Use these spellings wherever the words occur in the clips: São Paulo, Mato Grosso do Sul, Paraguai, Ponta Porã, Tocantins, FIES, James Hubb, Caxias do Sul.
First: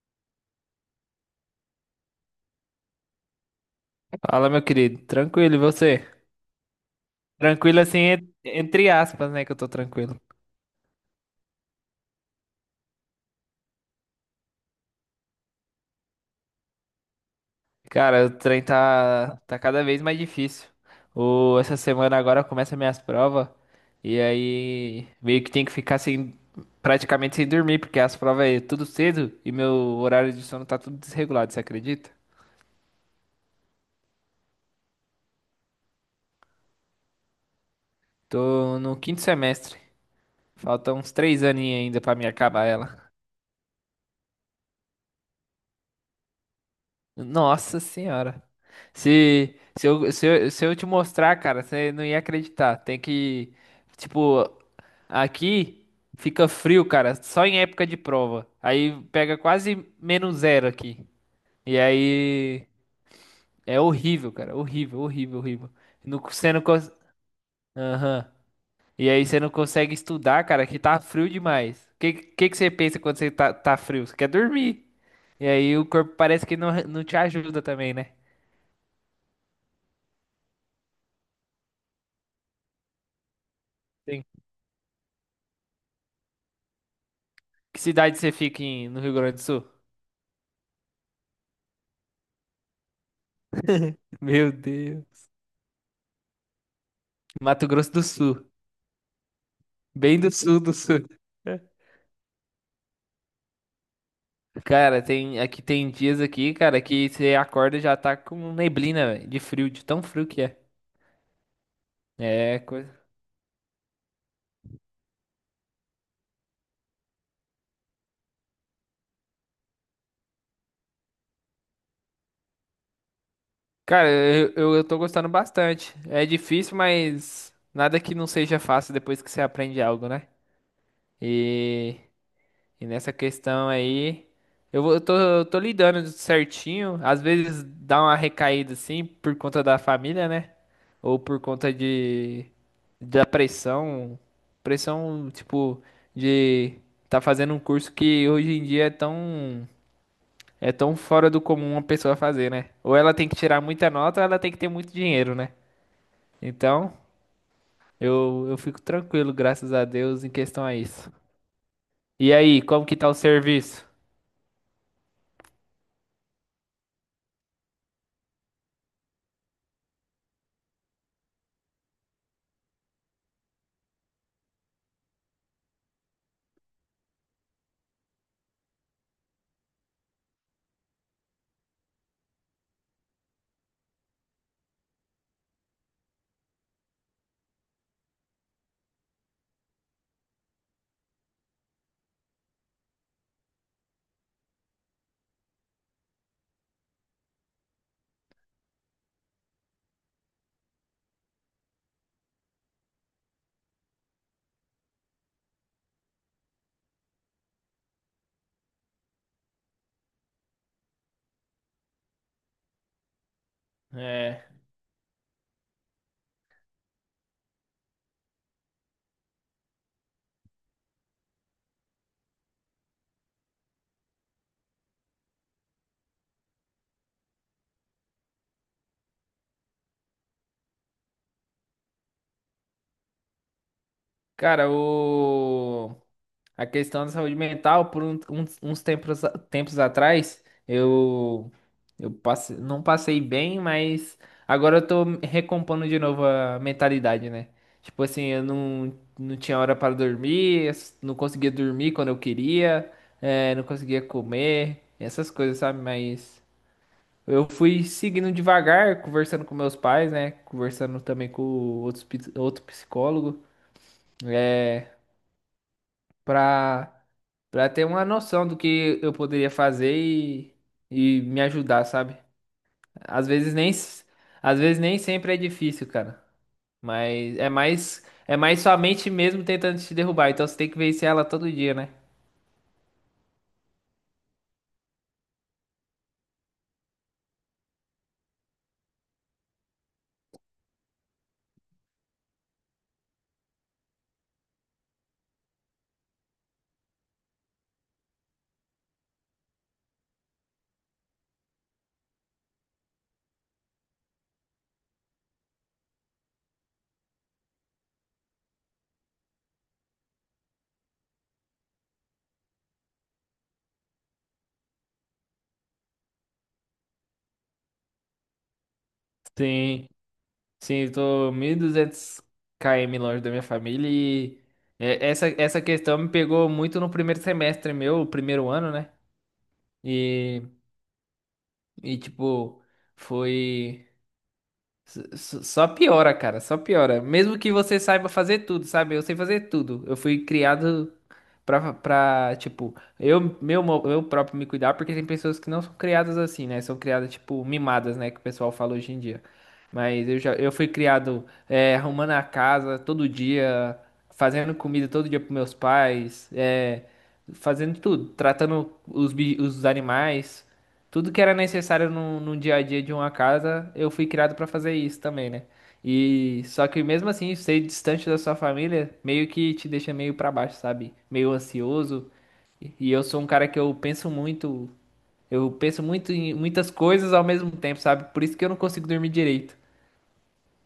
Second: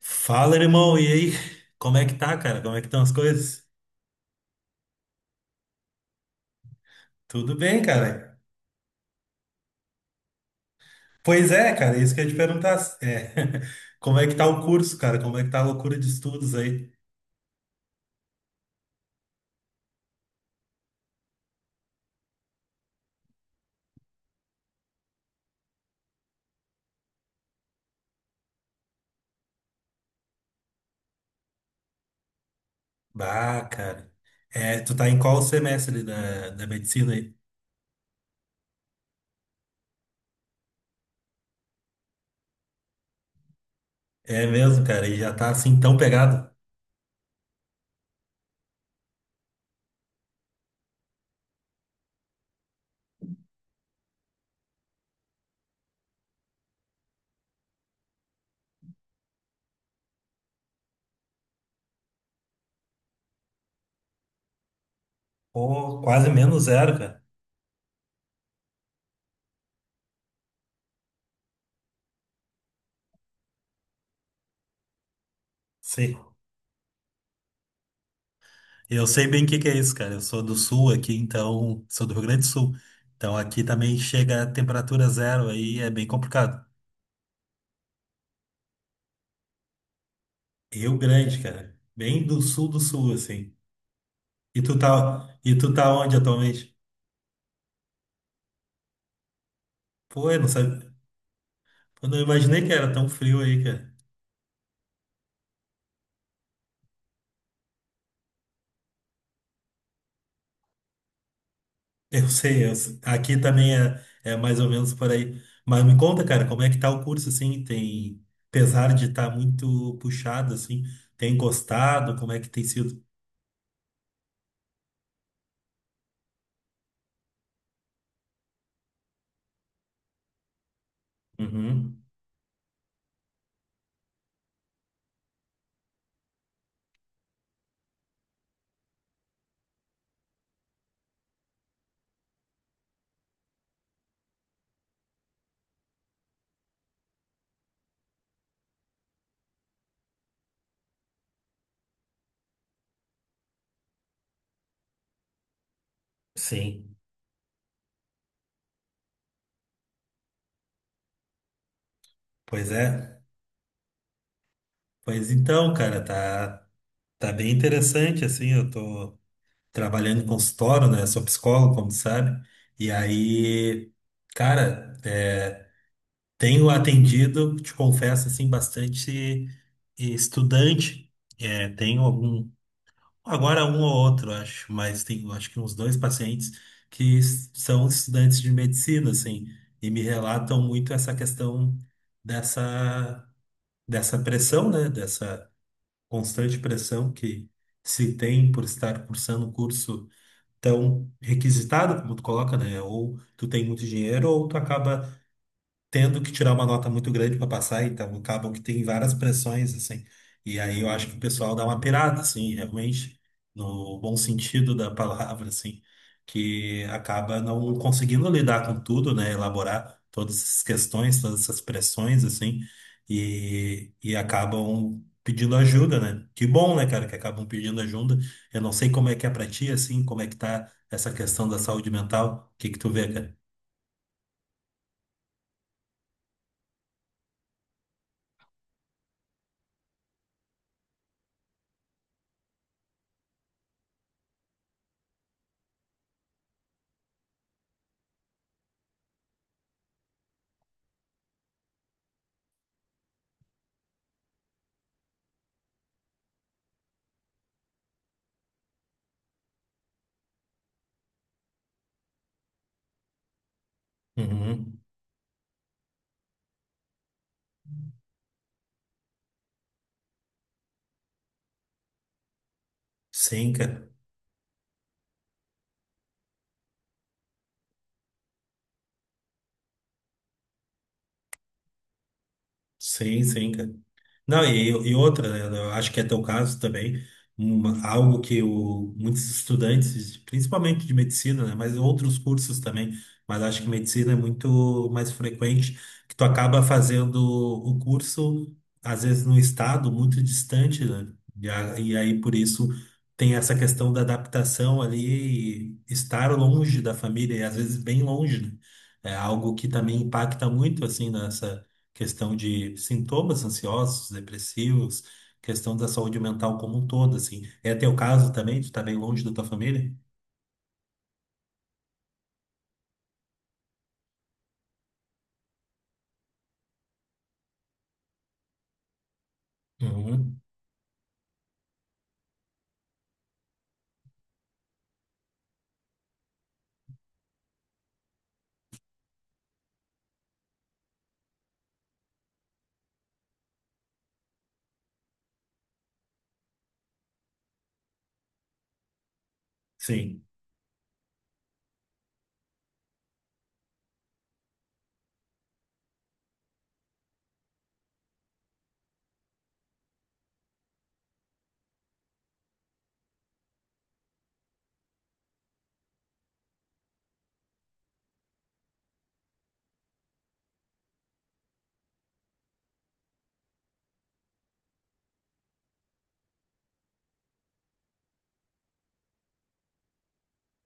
Fala, irmão, e aí? Como é que tá, cara? Como é que estão as coisas? Fala, meu querido. Tranquilo, e você? Tudo Tranquilo bem, assim, cara? entre aspas, né? Que eu tô tranquilo. Pois é, cara, isso que eu ia te perguntar. Como é que tá o curso, cara? Como é que tá a loucura de estudos aí? Cara, o trem tá cada vez mais difícil. Essa semana agora começa minhas provas. E aí, meio que tem que ficar sem, praticamente sem dormir, porque as provas é tudo cedo e meu horário de sono tá tudo desregulado, você acredita? Bah, cara. É, tu tá em qual semestre da medicina aí? Tô no quinto semestre. Faltam uns 3 aninhos ainda pra me acabar ela. É mesmo, cara, e já tá assim tão pegado? Nossa senhora. Se eu te mostrar, cara, você não ia acreditar. Tem que, tipo, aqui fica frio, cara, só em época de prova. Aí pega quase menos zero aqui. E aí é horrível, cara, horrível, horrível, horrível. Pô, Não, quase você não menos zero, cara. Aham. E aí você não consegue estudar, cara, que tá frio demais. O que você pensa quando você tá frio? Você quer dormir. E aí o corpo Sim. parece que não te ajuda também, né? Eu sei bem o que que é isso, cara. Eu sou do sul aqui, então, sou do Rio Grande do Sul. Então aqui também chega a temperatura zero aí, é bem complicado. Que cidade você fica no Rio Grande do Sul? Rio Grande, cara. Bem do sul, assim. Meu E tu tá, Deus. e tu tá onde atualmente? Mato Grosso do Sul. Bem do Pô, eu não sul do sabia. sul. Eu não imaginei que era tão frio aí, cara. Cara, tem aqui tem dias aqui, cara, que você acorda e já tá com neblina, velho, de frio, de tão frio que é. Eu É sei, eu sei. coisa. Aqui também é, é mais ou menos por aí. Mas me conta, cara, como é que tá o curso, assim? Apesar de estar muito puxado, assim, tem gostado? Como é que tem sido? Cara, eu tô gostando bastante. É difícil, mas nada que não seja fácil depois que você aprende algo, né? E Uhum. E nessa questão aí, eu tô lidando certinho. Às vezes dá uma recaída assim por conta da família, né? Ou por conta de da pressão, tipo, de tá fazendo um curso que hoje em dia é tão fora do comum uma pessoa fazer, né? Ou ela tem que tirar muita nota, ou ela tem que ter muito dinheiro, né? Então, Sim. eu fico tranquilo, graças a Deus, em questão a isso. E aí, Pois como que tá o é. serviço? Pois então, cara, tá bem interessante, assim, eu tô. Trabalhando em consultório, né? Sou psicólogo, como tu sabe. E aí, cara, tenho atendido, te confesso, assim, bastante estudante. É, tenho algum, agora um ou outro, acho, mas tenho acho que uns dois pacientes são estudantes de medicina, assim, e me relatam muito essa questão dessa, dessa pressão, né? Dessa constante pressão que se tem por estar cursando um curso então requisitado, como tu coloca, né? Ou tu tem muito dinheiro, ou tu acaba tendo que tirar uma nota muito grande para passar, então acabam que tem várias pressões, assim. E aí eu acho que o pessoal dá uma pirada, assim, realmente, no bom É. sentido da palavra, assim, que acaba não conseguindo lidar com tudo, né? Elaborar todas essas questões, todas essas pressões, assim, e acabam pedindo ajuda, né? Que bom, né, cara, que acabam pedindo ajuda. Eu não sei como é que é pra ti, assim, como é que tá essa questão da saúde mental. O que que tu vê, cara? Cara, a questão da saúde mental, por uns tempos atrás, não passei bem, mas agora eu tô recompondo de novo a mentalidade, né? Tipo assim, eu não tinha hora para dormir, não conseguia dormir quando eu queria, eh, não conseguia comer, essas coisas, sabe? Mas eu fui seguindo devagar, conversando com meus pais, né? Conversando também com outro psicólogo. Uhum. eh, pra, pra ter uma noção do que eu poderia fazer e me ajudar, sabe? Às Sim, vezes nem, cara. s- Às vezes nem sempre é difícil, cara. Mas é mais sua mente mesmo tentando te derrubar. Então você tem que vencer ela todo dia, né? Sim, sim, cara. Não, e outra, né? Eu acho que é teu caso também, algo que muitos estudantes, principalmente de medicina, né? Mas outros cursos também, mas acho que medicina é muito mais frequente, que tu acaba fazendo o curso, às vezes, num estado muito distante, né? E aí, por isso, tem essa questão da adaptação ali, e estar longe da família, e às vezes bem longe, né? É algo que também impacta muito, assim, nessa questão de sintomas ansiosos, depressivos, questão da saúde mental como um todo, assim. É teu caso também? Tu tá bem longe da tua Sim, família? sim, eu tô 1.200 km longe da minha família e essa questão me pegou muito no primeiro semestre meu, o primeiro ano, né? Uhum. E, e tipo, foi. Só piora, cara, só piora. Mesmo que você saiba fazer tudo, sabe? Eu sei fazer tudo. Eu fui criado pra tipo, eu próprio me cuidar, porque tem pessoas que não são criadas assim, né? São criadas, tipo, mimadas, né? Que o pessoal fala hoje em dia. Mas Sim. Eu fui criado é, arrumando a casa todo dia, fazendo comida todo dia pros meus pais, é, fazendo tudo, tratando os animais. Tudo que era necessário no dia a dia de uma casa, eu fui criado pra fazer isso também, né? E só que mesmo assim, ser distante da sua família meio que te deixa meio pra baixo, sabe? Meio ansioso. E eu sou um cara que eu penso muito em muitas coisas ao mesmo tempo, sabe? Por isso que eu não consigo dormir direito.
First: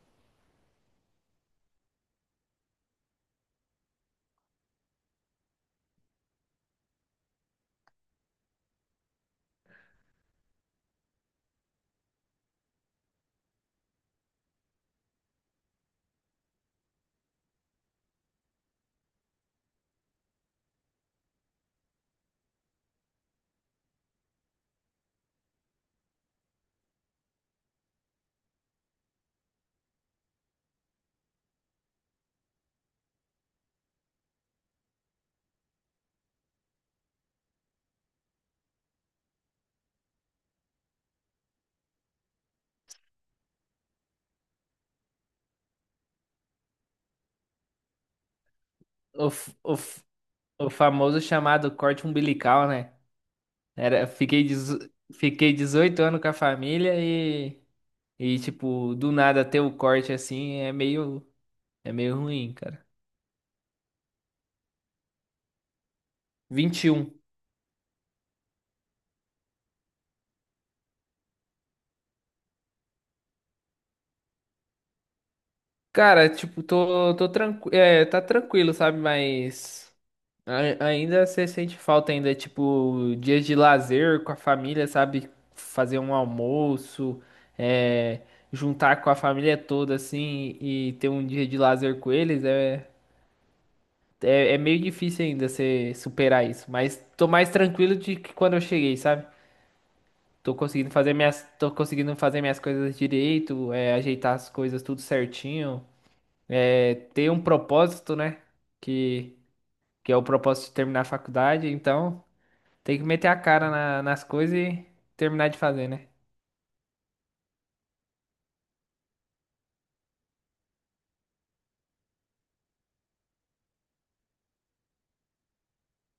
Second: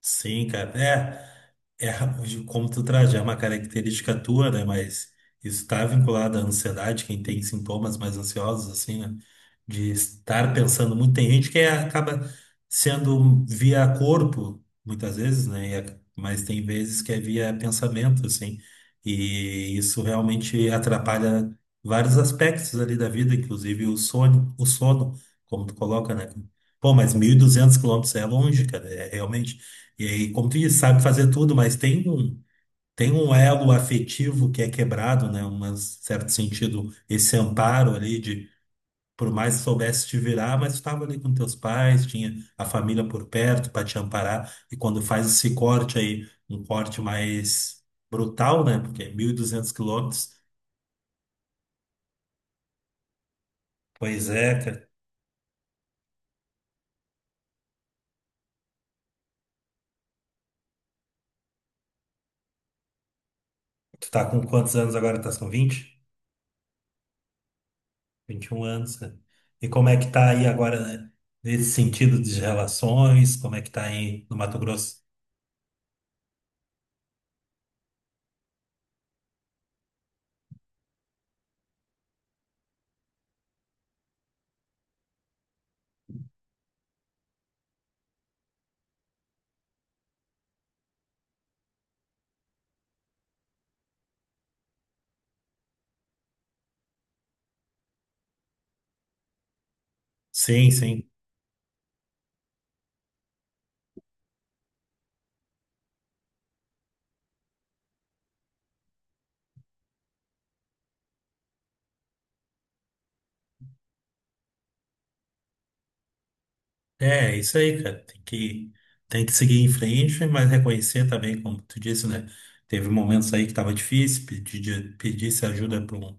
Sim, cara. É. É, de como tu traz, já é uma característica tua, né? Mas isso está vinculado à ansiedade, quem tem sintomas mais ansiosos, assim, né? De estar pensando muito. Tem gente que acaba sendo via corpo, muitas vezes, né? Mas tem vezes que é via pensamento, assim. E isso realmente atrapalha vários aspectos ali da vida, inclusive o sono, como tu coloca, né? Pô, mas 1.200 km é longe, cara. É realmente e aí, como tu disse, sabe fazer tudo, mas tem um elo afetivo que é quebrado, né? Um certo sentido, esse amparo ali de, por mais que soubesse te virar, mas tu estava ali com teus pais, tinha a família por perto para te amparar. E quando faz esse corte aí, um corte mais brutal, né? Porque é O, mil e f- duzentos o, f- quilômetros. o famoso chamado corte umbilical, né? Era, Pois fiquei, é, dezo- cara. Fiquei 18 anos com a família e, tipo, do nada ter o corte assim é meio. É meio ruim, cara. Tu tá com quantos anos agora? 21. 21 anos, cara. E como é que tá aí agora, né? Nesse sentido de relações, como é que tá aí no Mato Grosso? Cara, tipo, tô tranquilo. É, tá tranquilo, sabe? Mas ainda você sente falta ainda, tipo, dias de lazer com a família, sabe? Fazer um almoço, é, juntar com a família toda, assim, e ter um dia de lazer com eles. É, é, é meio difícil ainda você superar isso. Mas tô mais tranquilo de que quando eu cheguei, sabe? Sim, sim. Tô conseguindo fazer minhas coisas direito, é, ajeitar as coisas tudo certinho. É, ter um propósito, né? Que, que é o propósito de terminar a faculdade, então tem que meter a cara nas coisas e terminar de fazer, né? É, isso aí, cara. Tem que seguir em frente, mas reconhecer também, como tu disse, né? Teve momentos aí que tava difícil, pedisse ajuda para um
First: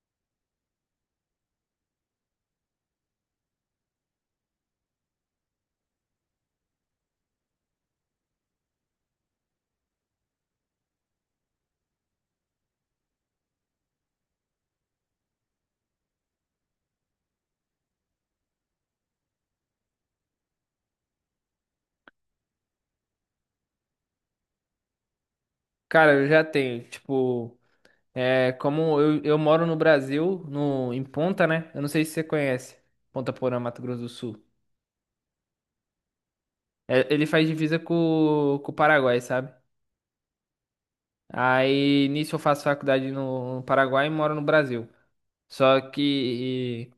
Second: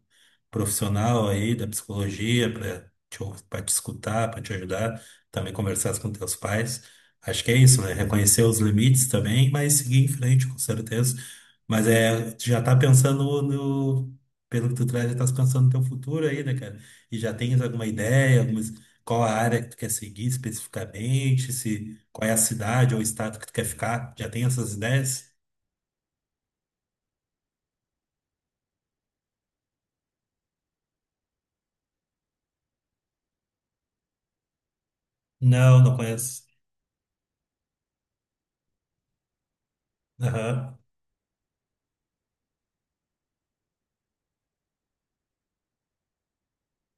profissional aí da psicologia para pra te escutar, para te ajudar, também conversar com teus pais. Acho que é isso, né? Reconhecer os limites também, mas seguir em frente, com certeza. Mas é, tu já tá pensando no, pelo que tu traz, já tá pensando no teu futuro aí, né, cara? E já tens alguma ideia, algumas qual a área que tu quer seguir especificamente? Se, qual é a cidade ou estado que tu quer ficar? Já tem essas ideias? Cara, eu já tenho, tipo, é, como eu moro no Brasil, no, em Ponta, né? Eu não sei se você conhece, Ponta Porã, Mato Grosso do Sul. Não, não conheço. É, ele faz divisa com o Paraguai, sabe? Aham. Aí, nisso eu faço faculdade no Paraguai e moro no Brasil. Só que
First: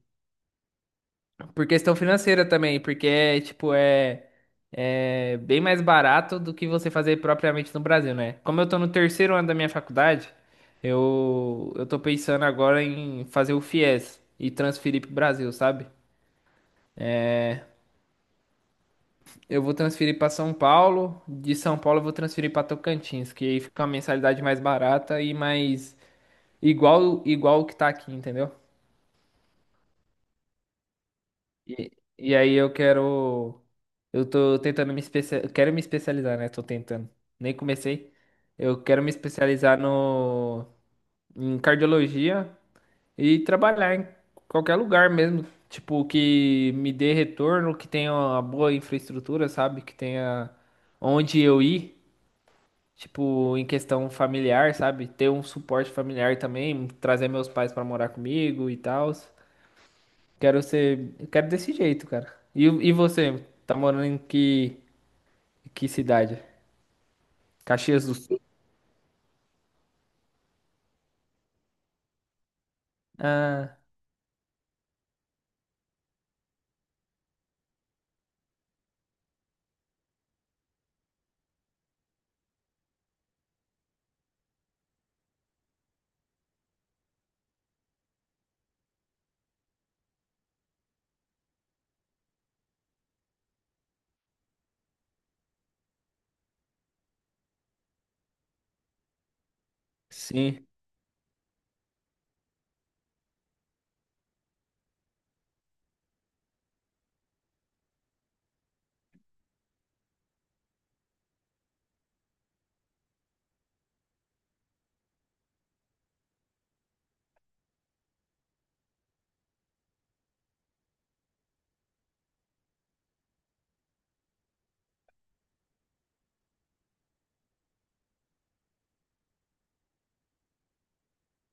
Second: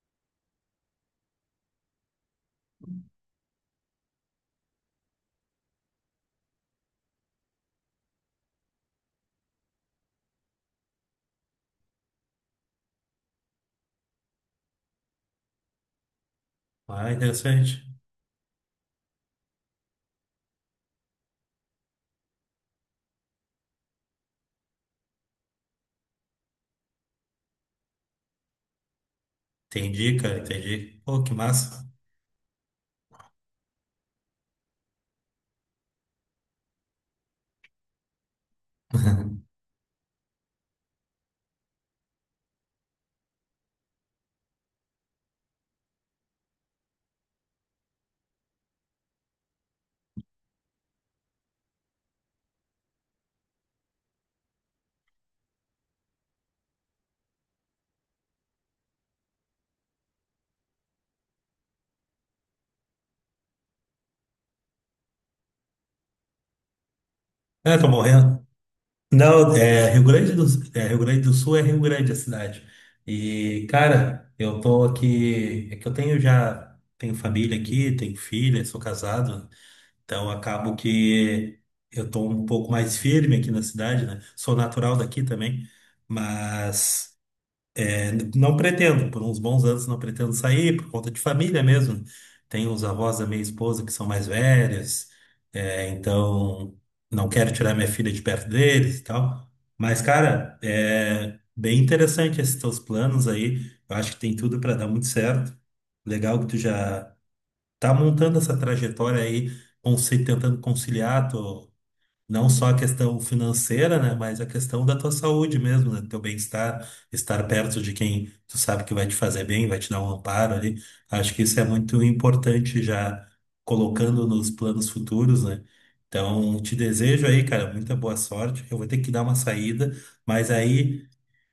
por questão financeira também, porque é, tipo, é, é bem mais barato do que você fazer propriamente no Brasil, né? Como eu tô no terceiro ano da minha faculdade, eu tô pensando agora em fazer o FIES e transferir pro Brasil, sabe? Ah, interessante. Eu vou transferir pra São Paulo, de São Paulo eu vou transferir pra Tocantins, que aí fica uma mensalidade mais barata e mais igual o que tá aqui, entendeu? Entendi, cara, entendi. Pô, que massa. E, e aí eu quero. Eu tô tentando me especializar. Quero me especializar, né? Tô tentando. Nem comecei. Eu quero me especializar no... em cardiologia e trabalhar em qualquer lugar mesmo. Tipo, que me dê retorno, que tenha uma boa infraestrutura, sabe? Que tenha onde eu ir. Tipo, em questão familiar, sabe? Ter um suporte familiar também. Trazer meus pais pra morar comigo e tal. Quero ser. Eu Quero desse jeito, cara. E você? Tá morando em que cidade? É, tô Caxias do Sul? morrendo. Não, é Rio Grande do, é, Rio Grande do Sul é Rio Grande a cidade. E, Ah, cara, eu tô aqui. É que eu tenho já. Tenho família aqui, tenho filha, sou casado. Então, acabo que eu tô um pouco mais firme aqui na cidade, né? Sou natural daqui também, mas é, não pretendo, por uns bons anos não pretendo sair, por conta de família mesmo. Tenho os avós da minha esposa que são mais velhos, é, então não quero tirar minha filha de perto deles e tal. Mas, cara, sim. é bem interessante esses teus planos aí. Eu acho que tem tudo para dar muito certo. Legal que tu já tá montando essa trajetória aí, tentando conciliar não só a questão financeira, né, mas a questão da tua saúde mesmo, né, do teu bem-estar, estar perto de quem tu sabe que vai te fazer bem, vai te dar um amparo ali. Acho que isso é muito importante já colocando nos planos futuros, né? Então, te desejo aí, cara, muita boa sorte. Eu vou ter que dar uma saída, mas aí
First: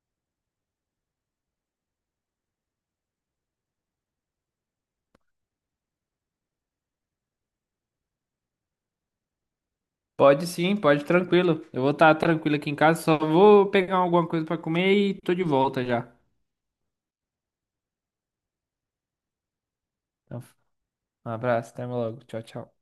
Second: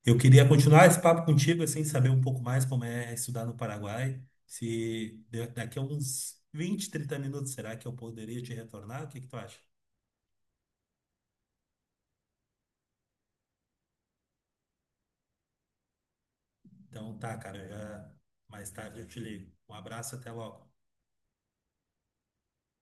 eu queria continuar esse papo contigo, assim, saber um pouco mais como é estudar no Paraguai. Se daqui a uns 20, 30 minutos, será que eu poderia te retornar? O que que tu acha? Pode sim, pode tranquilo. Eu vou estar tranquilo aqui em casa, só vou pegar alguma coisa pra comer e tô de volta já. Então tá, cara, já mais tarde eu te ligo. Um abraço, até Então, logo. um abraço, até logo. Tchau, tchau.